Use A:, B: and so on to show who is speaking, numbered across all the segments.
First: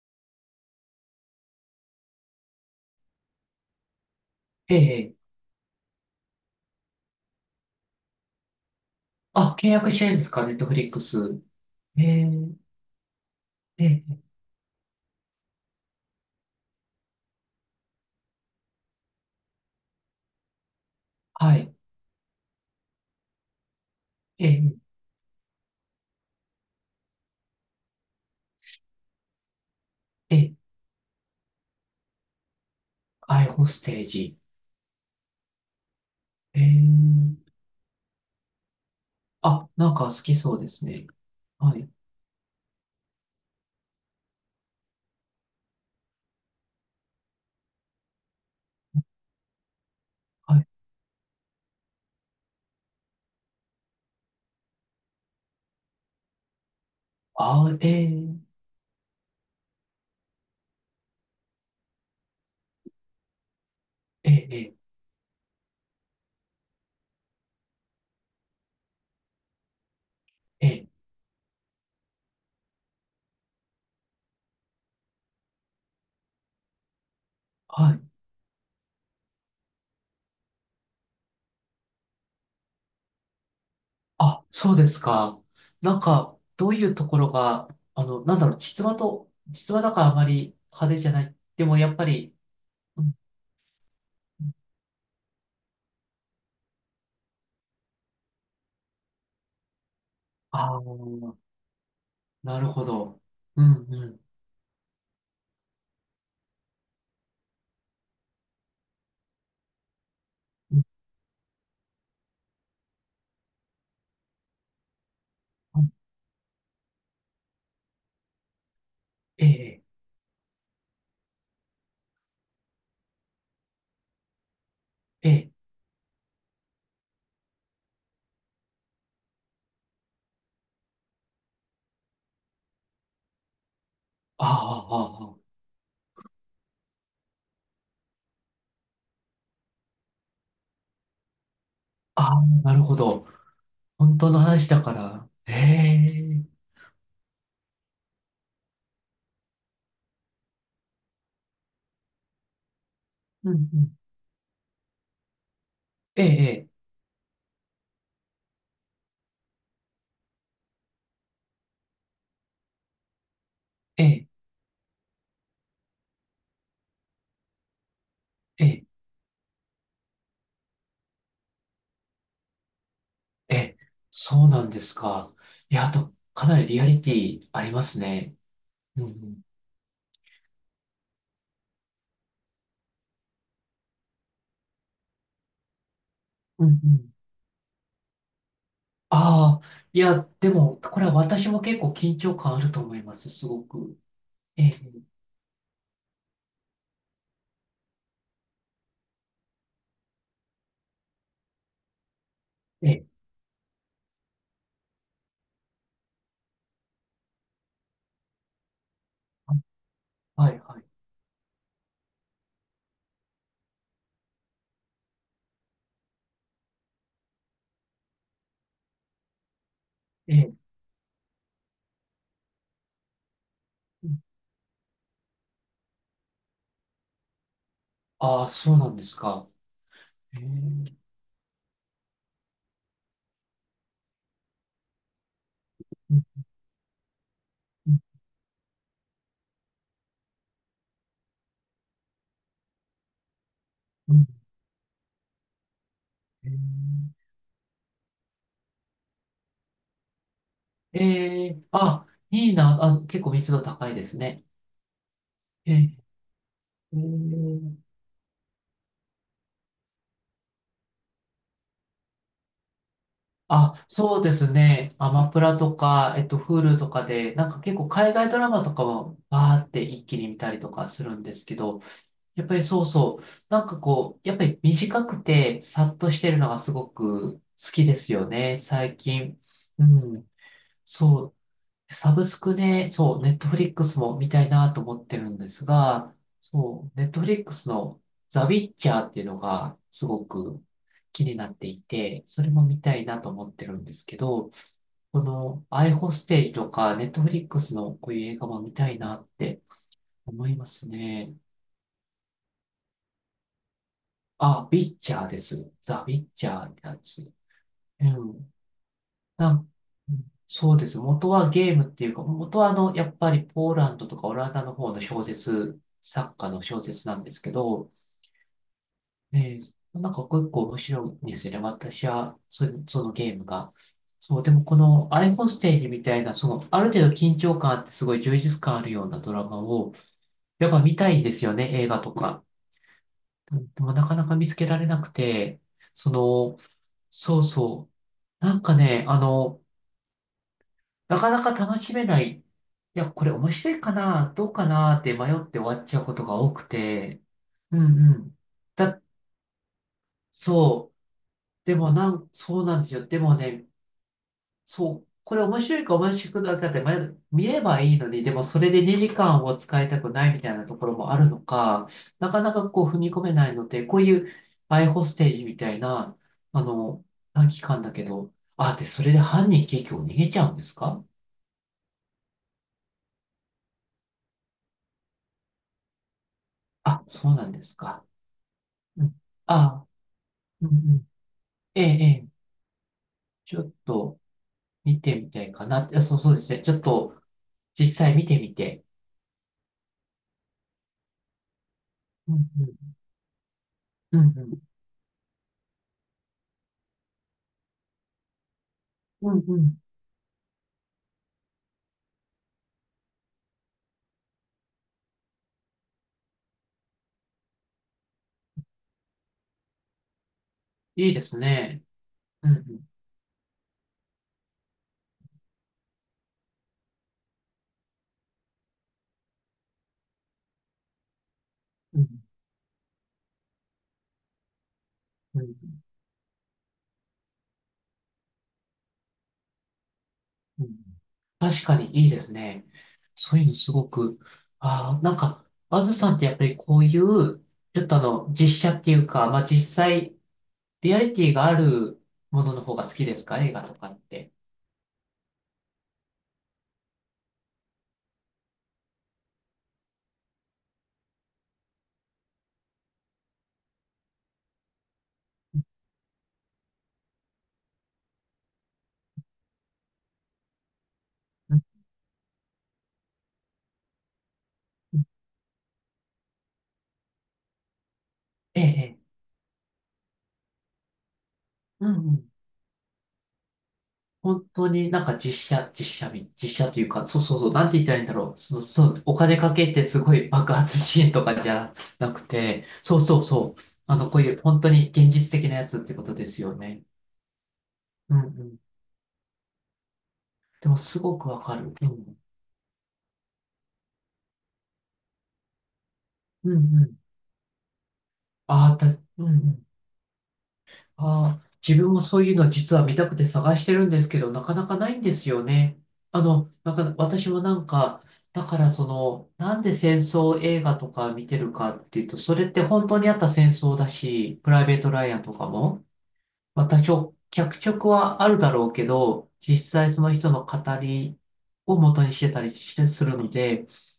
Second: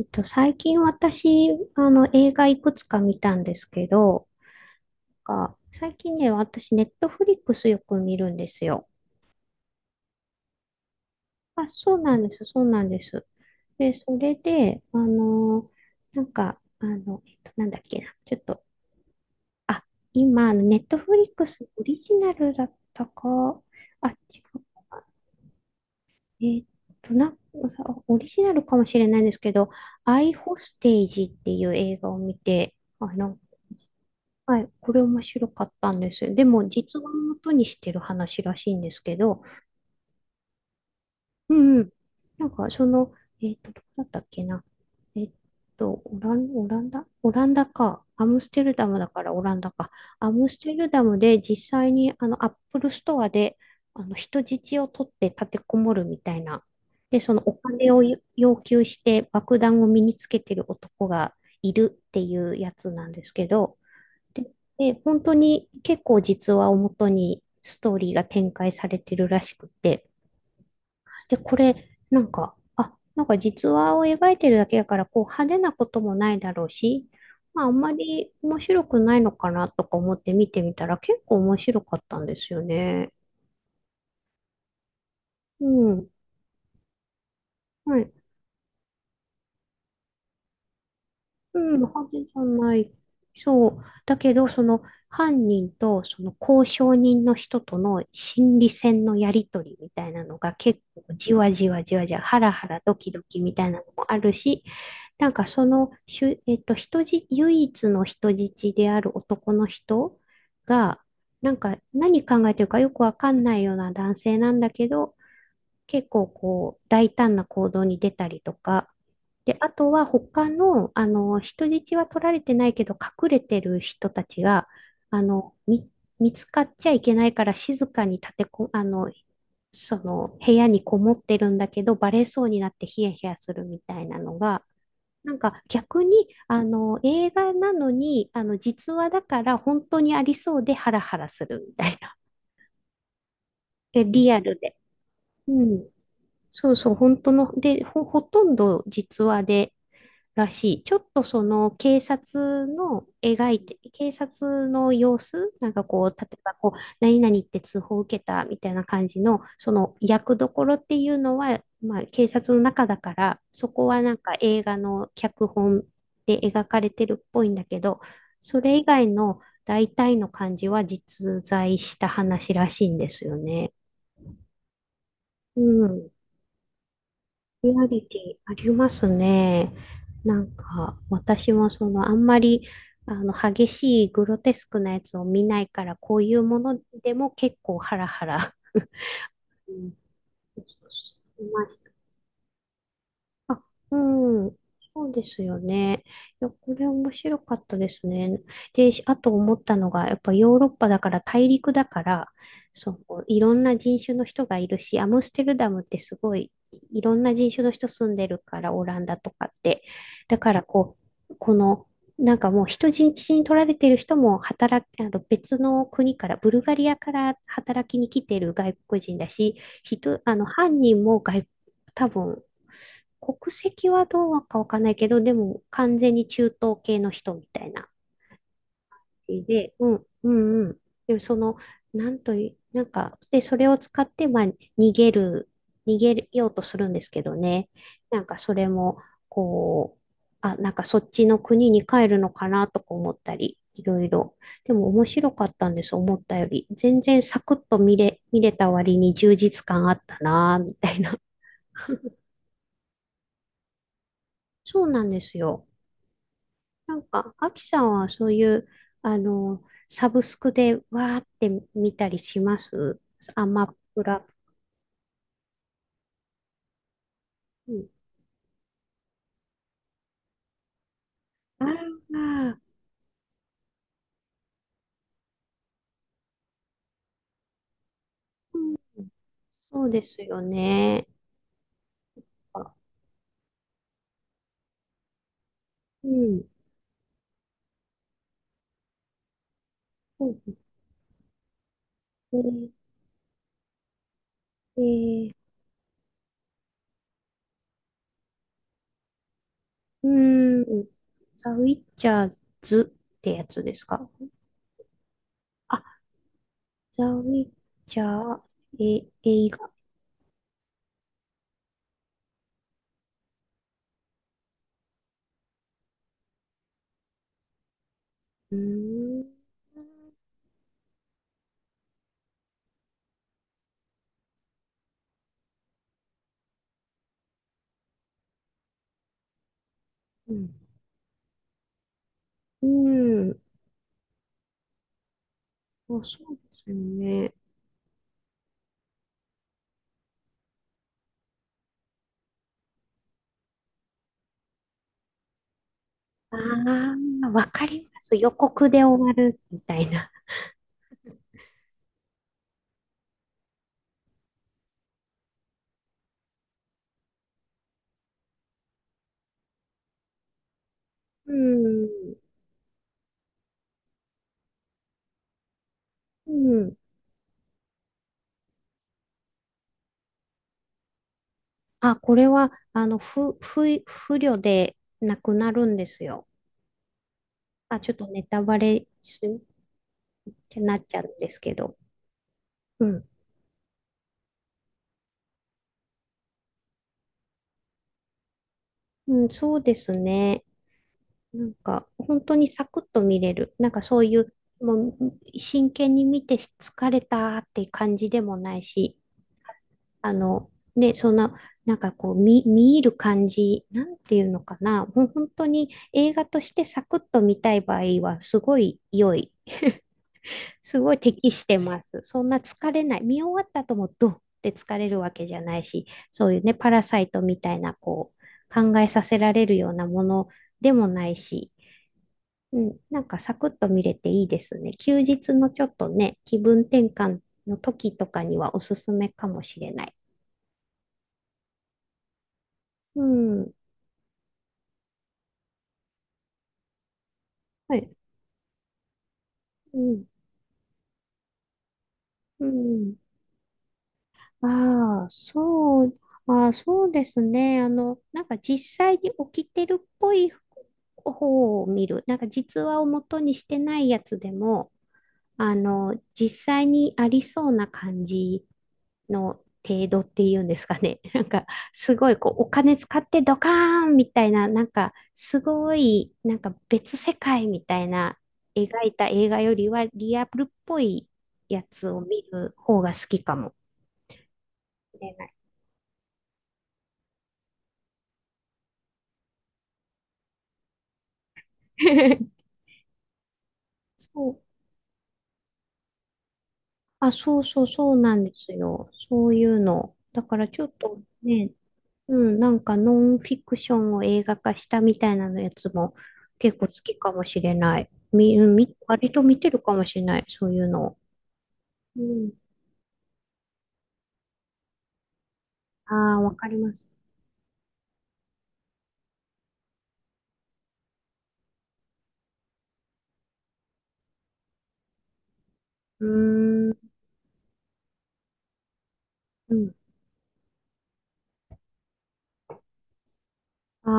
A: 最近私、映画いくつか見たんですけど、
B: ええ。
A: なんか最近ね、私、ネットフリックスよく見るんですよ。
B: あ、契約してるんですか、ネットフリックス。
A: あ、そう
B: え
A: なん
B: え、
A: です、そうなんです。
B: え
A: で、そ
B: え、
A: れで、あのなんか、なんだっけな、ちょっと、あ、今、ネットフリック
B: は
A: ス
B: い。
A: オリジナルだったか、あ、違
B: え
A: う、
B: え、
A: えっと、な、オリジナルかもしれないんですけど、アイ
B: ええ、
A: ホステージっていう映画を見て、あ、なん
B: アイホステージ。
A: はい、これ面白かったんです。で
B: え
A: も、実話をも
B: え、
A: とにしてる話らしいんですけど、
B: あ、なんか好きそうですね。
A: う
B: は
A: んう
B: い、
A: ん。なんか、その、どこだったっけな。えっオランダオランダか。アムステルダムだからオランダか。アム
B: は
A: ス
B: い。
A: テルダムで実際に、アップルストアで、人質を取って立てこもるみたいな。で、そのお
B: あ、え
A: 金を
B: え、
A: 要求して爆弾を身につけてる男がいるっていうやつなんですけど、
B: え
A: で、
B: え、
A: で本当に結構実話をもとにストーリーが展開されてるらしくて、
B: ええ、
A: で、これ、なんか実話を描いてるだけだから、こう派手なこともないだろうし、まあ、あんま
B: はい。
A: り面白くないのかなとか思って見てみたら結構面白かったんですよね。
B: あ、そうですか。
A: う
B: なん
A: ん。
B: か、どういうところが、
A: はい。
B: なんだろう、実話と、実話だからあまり派手じゃない。でも、
A: うん、
B: やっぱ
A: 犯人じ
B: り、
A: ゃない。
B: うん、
A: そう。だけ
B: う
A: ど、
B: ん、
A: その犯人とその交渉人の人との心理戦のやりとりみたいなのが
B: ああ、
A: 結構じわじわじわじわ、ハラ
B: な
A: ハ
B: る
A: ラ
B: ほ
A: ドキ
B: ど。
A: ドキみ
B: う
A: たいなの
B: ん、
A: も
B: う
A: あ
B: ん。
A: るし、なんかそのしゅ、えっと、人じ、唯一の人質である男の人
B: う
A: が、なんか何考えてるかよくわかんないような男性なんだけど、
B: ん、
A: 結構こう大胆な行動に出たりとか、
B: え
A: で、あ
B: え、
A: とは他の、人質は取られてないけど隠れてる人たちが、あ
B: ええ、
A: の、み、見つかっちゃいけないから静かに立てこ、あの、その部屋にこもってるんだけどバレそうになってヒヤヒヤするみたいなの
B: あ
A: が、
B: あ、ああ、
A: な
B: あ
A: ん
B: あ、
A: か逆に、映画なのに、実話だから本当にありそうでハラハラするみたいな。
B: ああ、なるほど。
A: え、
B: 本当
A: リ
B: の
A: アル
B: 話
A: で。
B: だから。
A: うん。
B: ええ、
A: そうそう、本当の、で、ほ、ほとんど実話で、らしい。ちょっとその
B: うん、うん。
A: 警察の様子、なんかこう、
B: え
A: 例えば
B: え、
A: こう、何々って通報を受けたみたいな感じの、その役どころっていうのは、まあ警察の中だから、そこは
B: え
A: なん
B: え、
A: か映画の脚本で描かれてるっぽいんだけど、そ
B: え
A: れ以
B: え、
A: 外の大体の感じは実在した話らしいんですよ
B: え
A: ね。
B: え、そうなんですか。
A: う
B: いや、あ
A: ん。
B: と、かなりリアリティあ
A: リ
B: りま
A: ア
B: す
A: リテ
B: ね。
A: ィありま
B: うん、
A: す
B: うん。
A: ね。なんか、私もその、あんまり、激しいグロテスクなやつを見ないから、こういうも
B: うん、う
A: の
B: ん。
A: でも結構ハラハラ
B: あ
A: う
B: あ、
A: ん
B: いや、でも、
A: し
B: これは私も
A: まし
B: 結
A: た。
B: 構緊張感あると思います、す
A: あ、
B: ご
A: う
B: く。
A: ん。
B: ええ、
A: そうですよね。いや、これ面白かったですね。で、しあと思ったのが、やっぱヨーロッパだから大陸だから、
B: え
A: そ
B: え、
A: ういろんな人種の人がいるし、アムステルダムってすごいいろんな人種の人住んでるから、オランダとかって。だ
B: は
A: か
B: い、
A: ら
B: は
A: こ
B: い。
A: う、この、なんかもう人質に取られてる人も働き、あの別の国から、ブルガリアから働きに来てる外国人だし、人、あ
B: え
A: の
B: え、
A: 犯人も多分国籍はどうかわかんないけど、でも完全に中東系の人みたいな
B: ああ、そうなんですか。
A: で、うん、う
B: ええ、
A: ん、うん。でもその、なんという、なんか、で、それを使って、まあ、逃げる、逃
B: うん、
A: げようとするんですけどね。
B: うん、
A: なんかそれも、こう、あ、なんかそっちの国に帰るのかなとか思ったり、いろいろ。
B: う
A: でも面白かったんです、思ったより。全
B: ん。
A: 然サクッと見れ、見れた割に充実感あったな、みた
B: え
A: いな。
B: え、ええ、あ、いいな。あ、結構密度高いですね。
A: そうなんですよ。
B: ええ、
A: な
B: え
A: んか、アキ
B: ー、
A: さんはそういう、サブスクでわーって見たりしますアマ
B: あ、
A: プ
B: そう
A: ラ。
B: ですね。アマプラとか、Hulu とかで、なんか
A: う
B: 結
A: ん、
B: 構海外ドラマとかもバーって一気に見たりとかするんですけ
A: あ
B: ど、やっぱ
A: あ、
B: りそうそう、なんかこう、やっぱり短くてさっとしてるのがすごく好きですよね、
A: うん、
B: 最近。う
A: そうです
B: ん、
A: よね。
B: そう。サブスク
A: あ
B: で、そう、ネットフリックスも見たいなと思ってるんです
A: う
B: が、
A: ん。
B: そう、ネットフリックスのザ・ウィッチャーっていうのがすご
A: そうで
B: く気になっていて、
A: す
B: それも
A: ね。
B: 見たいなと思ってるんですけど、
A: え
B: こ
A: ー、
B: のアイホステージとかネットフリックスのこういう映画も見たいなって
A: う
B: 思いま
A: ー
B: す
A: ん。
B: ね。
A: ザ・ウィッチャーズってやつですか
B: あ、ウィッチャーです。
A: あ、
B: ザ・ウィッチャーってや
A: ザ・ウ
B: つ。
A: ィッチ
B: う
A: ャ
B: ん。
A: ー、え、映
B: あ、
A: 画。
B: うん、そうです。元はゲームっていうか、元はやっぱりポーランドとかオランダの方の小説、作家の小説なんですけど、
A: うーん。
B: えー、なんか結構面白いんですよね。私は、それ、そのゲームが。そう、でもこのアイフォステージみたいな、その、ある程度緊張感あってすごい充実感あるようなドラマを、
A: うん。
B: やっぱ見たいんですよね、映画とか。
A: うん。
B: うん、でもなかなか見つけられなくて、
A: あ、
B: そ
A: そうで
B: の、
A: すよね。
B: そうそう。なんかね、なかなか楽しめない。いや、これ面白いかな、どうかなって迷って終わっちゃうことが
A: あ
B: 多くて。
A: あ、わか
B: うん、
A: りま
B: う
A: す。予
B: ん。
A: 告で終
B: だ、
A: わるみたいな。
B: そう。でもなん、そうなんですよ。でもね、そう。これ面白いか面白くないかって迷う見ればいいのに、でもそれで2時間を使いたくないみたいなところもある
A: う
B: のか、
A: ん。
B: なかなかこう踏み込めないので、こういうアイホステージみたいな、
A: う
B: あ
A: ん。
B: の、短期間だけど、あ、で、それで犯人結局逃げちゃうんですか？
A: あ、これは、あの、不慮でなくなるんですよ。
B: あ、そうなんです
A: あ、ちょっ
B: か。
A: とネタバレ
B: うん。
A: し、っ
B: あ、
A: て
B: うん、う
A: なっちゃう
B: ん。
A: んですけど。
B: ええ、ええ。
A: うん。
B: ちょっと見てみたいかなって。あ、そう、そうですね。ちょっと実際見てみて。
A: うん、そうですね。なんか、本
B: う
A: 当
B: ん、
A: に
B: う
A: サクッ
B: ん。
A: と見れる。なんかそうい
B: うん、
A: う、
B: うん。
A: もう、真剣に見て疲れたって感じでもないし、
B: うん、うん。
A: あの、ね、そんな、なんかこう、見入る感じ、なんていうのかな。本当に映画としてサクッと見たい場合は、すごい良い。すごい
B: いいで
A: 適
B: す
A: してま
B: ね。
A: す。そんな
B: うん、う
A: 疲れ
B: ん。
A: ない。見終わった後もドンって疲れるわけじゃないし、そういうね、パラサイトみたいな、こう、考えさせられるようなものでもないし、
B: うん、
A: うん、なんかサクッと見れていいですね。休日
B: うん。う
A: のちょっと
B: ん、
A: ね、気分転換の時とかにはおすすめかもしれない。
B: うん、確かにいいですね。
A: う
B: そういう
A: ん。
B: のすごく。ああ、なんか、あずさんってやっぱりこういう、
A: は
B: ちょっ
A: い
B: と実写っていうか、まあ実
A: うん
B: 際、リアリティがあるも
A: う
B: のの方が好
A: ん。
B: きですか、映画とかって。
A: ああ、そう、ああ、そうですね。なんか実際に起きてるっぽい方を見る。なんか実話を元にしてないやつでも、実際にありそうな感じの程度っていうんですかね。なんか、
B: うん、
A: すごいこう、お金使ってドカーンみたいな、なんか、
B: うん、
A: すごい、なんか別世界みたいな
B: ええ、え
A: 描い
B: え。
A: た映画よりはリアルっぽいやつ
B: う
A: を
B: ん、う
A: 見
B: ん、
A: る方が好きかも
B: 本当に
A: し
B: なん
A: れ
B: か
A: ない。
B: 実写、実写み、実写というか、そうそうそう、なんて言ったらいいんだろう。そう、そう、お金かけてすごい爆発シーンとかじゃなく て、そうそうそう。こう
A: そ
B: いう
A: う。
B: 本当に現実的なやつってことですよね。
A: あ、そうそうそう
B: う
A: な
B: ん、
A: ん
B: う
A: です
B: ん。
A: よ。そういうの。だからちょ
B: で
A: っ
B: もす
A: と
B: ごくわ
A: ね、
B: かる。う
A: う
B: ん。
A: ん、なんかノンフィクションを映画化したみたいなのやつも
B: うん、
A: 結
B: う
A: 構好
B: ん。
A: きかもしれない。み、うん
B: あ
A: み、
B: あ、た、
A: 割と
B: うん、う
A: 見てる
B: ん。
A: かもしれない、そういうのを。
B: ああ、自分
A: う
B: もそう
A: ん。
B: いうの実は見たくて探してるんですけど、なかなかないんですよね。
A: ああ、わかりま
B: なん
A: す。
B: か私もなんか、だからその、なんで戦争映画とか見てるかっていうと、それって本当にあった戦争だし、プライベート・ライアンとかも、
A: う
B: ま
A: ーん。
B: は脚色はあるだろうけど、
A: う
B: 実
A: ん。
B: 際その人の語りを元にしてたりしてするので、
A: あ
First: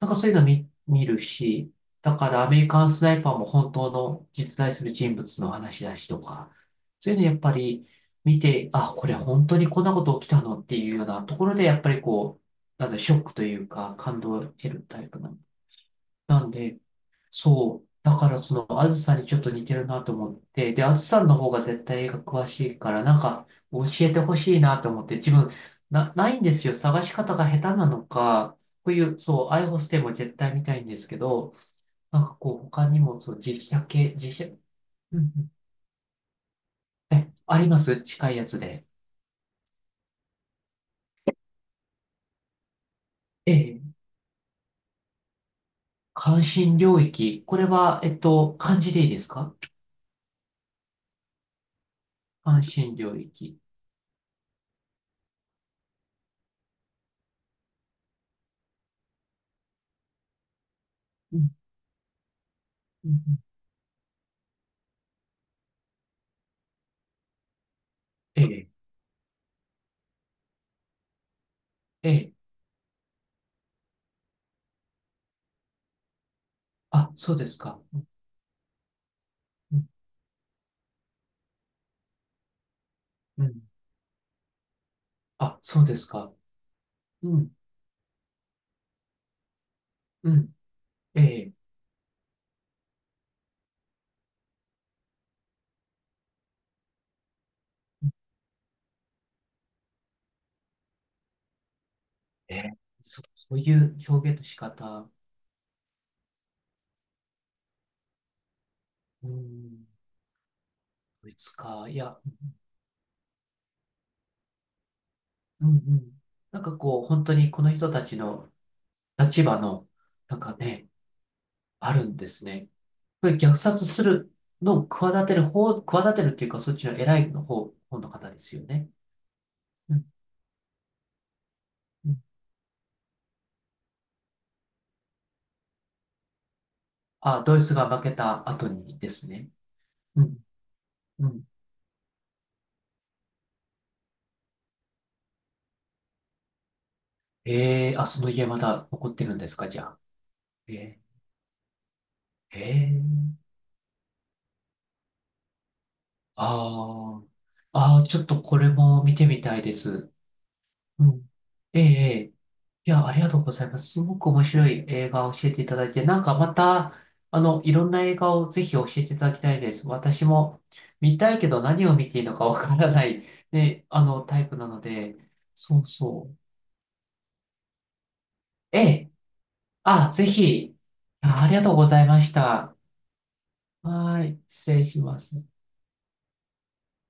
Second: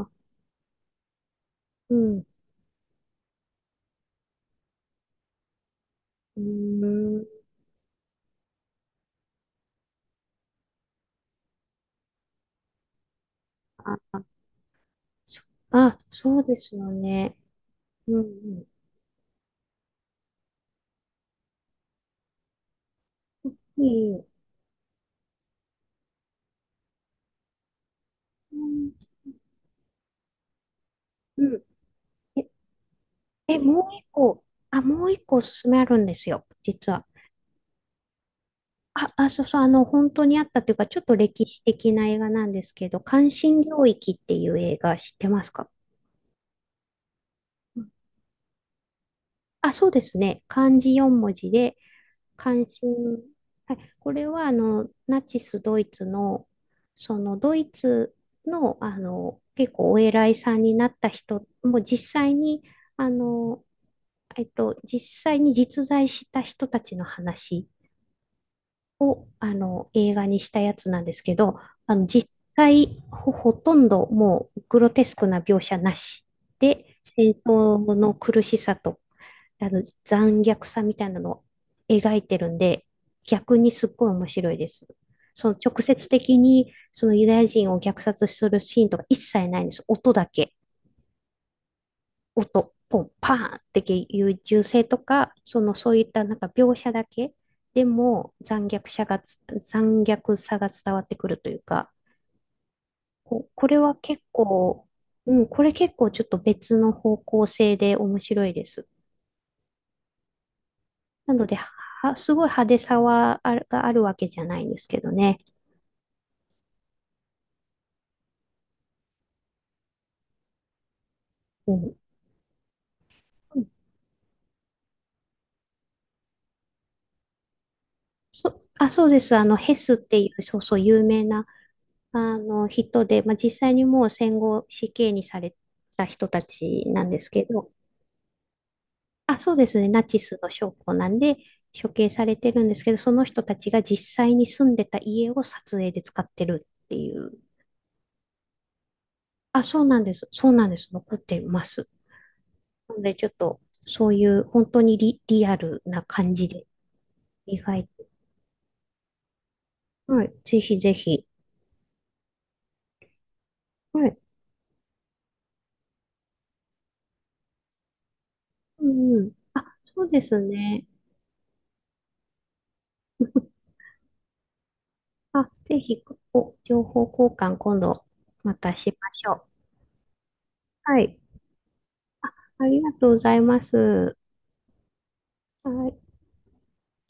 B: なん
A: あ、
B: かそういうの見、見るし、
A: う
B: だ
A: ん。
B: からアメリカンスナイパーも本当の実在する人物の話だしと
A: うー
B: か、そういう
A: ん。
B: のやっぱり見て、あ、これ本当にこんなこと起きたのっていうようなところで、やっぱりこう、なんだ、ショックというか
A: あ
B: 感
A: あ、
B: 動を得るタイプなの。
A: そ、あ、そう
B: なん
A: です
B: で、
A: よね。
B: そう。
A: う
B: だ
A: ん、
B: からそ
A: う
B: の、あずさにちょっと似てるなと思って、で、あずさんの方が絶対映画詳しいから、なんか教
A: ん。いい
B: えて
A: よ。
B: ほしいなと思って、自分、な、ないんですよ。探し方が下手なの
A: う
B: か、
A: ん。
B: こういう、そう、アイホステイも絶対見たいんですけ
A: う
B: ど、
A: ん
B: なんか
A: え、
B: こう、他にも、そう、実写
A: もう一
B: 系、
A: 個。
B: 実写、
A: あ、もう
B: うん、う
A: 一個おす
B: ん。
A: すめあるんですよ、実は。
B: え、あります近いやつで。
A: そうそう、あの、本当にあったというか、ちょっと歴史的な映画なんですけど、関
B: え
A: 心領
B: え、
A: 域っていう映画知ってますか
B: 関心領域。これは、漢字でいいですか？
A: あ、そうですね。漢字四文字で、
B: 関
A: 関心。
B: 心領域。
A: はい、これは、あの、ナチスドイツの、その、ドイツの、あの、結構お偉いさんになった
B: う
A: 人
B: ん、
A: もう実際に、あ
B: うん、うん、
A: の、実際に実在した人たちの話
B: ええ、
A: を、あの、映画にしたやつなんですけど、あの、
B: ええ、
A: 実際、ほとんどもうグロテスクな描写なしで、
B: あ、
A: 戦
B: そうですか。
A: 争の苦しさと、あ
B: う
A: の、
B: ん、
A: 残虐さみたいなのを描いてるんで、
B: う
A: 逆
B: ん、
A: にすっごい面白いです。その
B: あ、そ
A: 直
B: うです
A: 接
B: か。
A: 的に、そのユダ
B: う
A: ヤ
B: ん、
A: 人を虐殺するシーンとか一切ないんです。音だ
B: う
A: け。
B: ん、ええ、
A: 音、ポン、パーンっていう銃声とか、そのそういったなんか描写だけでも残虐さが伝わってくるというか、
B: ええ、そ、そう
A: こ
B: い
A: れは
B: う
A: 結
B: 表現の仕
A: 構、
B: 方、
A: うん、これ結構ちょっと別の方向性で面白いです。
B: うん、ド
A: な
B: イ
A: の
B: ツ
A: で、
B: か、い
A: は、
B: や、
A: すごい派手さはある、があるわけじゃないんですけどね。
B: うん、うん。なんかこう、本当にこの人たちの立場の、なんかね、
A: う
B: あ
A: ん。
B: るんですね。これ虐殺するのを企てる方、企てるっていうか、そっちの偉いの方、方の方で
A: そ、
B: すよ
A: あ、
B: ね。
A: そうです。あの、ヘス
B: う
A: っ
B: ん、
A: ていう、そうそう、有名な、
B: うん。
A: あの、人で、まあ、実際にもう戦後死刑にされた人たちなんです
B: あ、
A: け
B: ドイ
A: ど、
B: ツが負けた後にです
A: あ、
B: ね。
A: そうですね。ナチ
B: うん、
A: スの将校なん
B: う
A: で、
B: ん。
A: 処刑されてるんですけど、その人たちが実際に住んでた家を撮影で使ってるっていう。
B: ええ、あ、その家まだ残ってるんです
A: あ、
B: か、じ
A: そう
B: ゃ
A: な
B: あ。
A: んです。そうなん
B: え
A: です。
B: え、
A: 残ってます。
B: え
A: なので、ち
B: え。
A: ょっと、そういう本当にリアルな感じで、
B: ああ。
A: 意外
B: ああ、ちょっとこれも見てみたいです。
A: と。はい。ぜひぜ
B: う
A: ひ。
B: ん。ええ、ええ。いや、ありがとうございます。す
A: は
B: ご
A: い。
B: く面白い映画を教えていただいて、なんかまた、いろんな映画をぜひ教
A: う
B: えて
A: ん
B: い
A: う
B: た
A: ん。
B: だきたい
A: あ、
B: です。
A: そうで
B: 私
A: す
B: も
A: ね。
B: 見たいけど何を見ていいのかわからない、ね、タイプなので、
A: あ、ぜ
B: そう
A: ひ、
B: そう。
A: お、情報交換今度また
B: え
A: し
B: え、
A: ましょう。
B: あ、ぜひ。
A: はい。
B: あ、ありがとうございまし
A: あ
B: た。
A: りがとうございます。
B: はい、失礼します。
A: はい。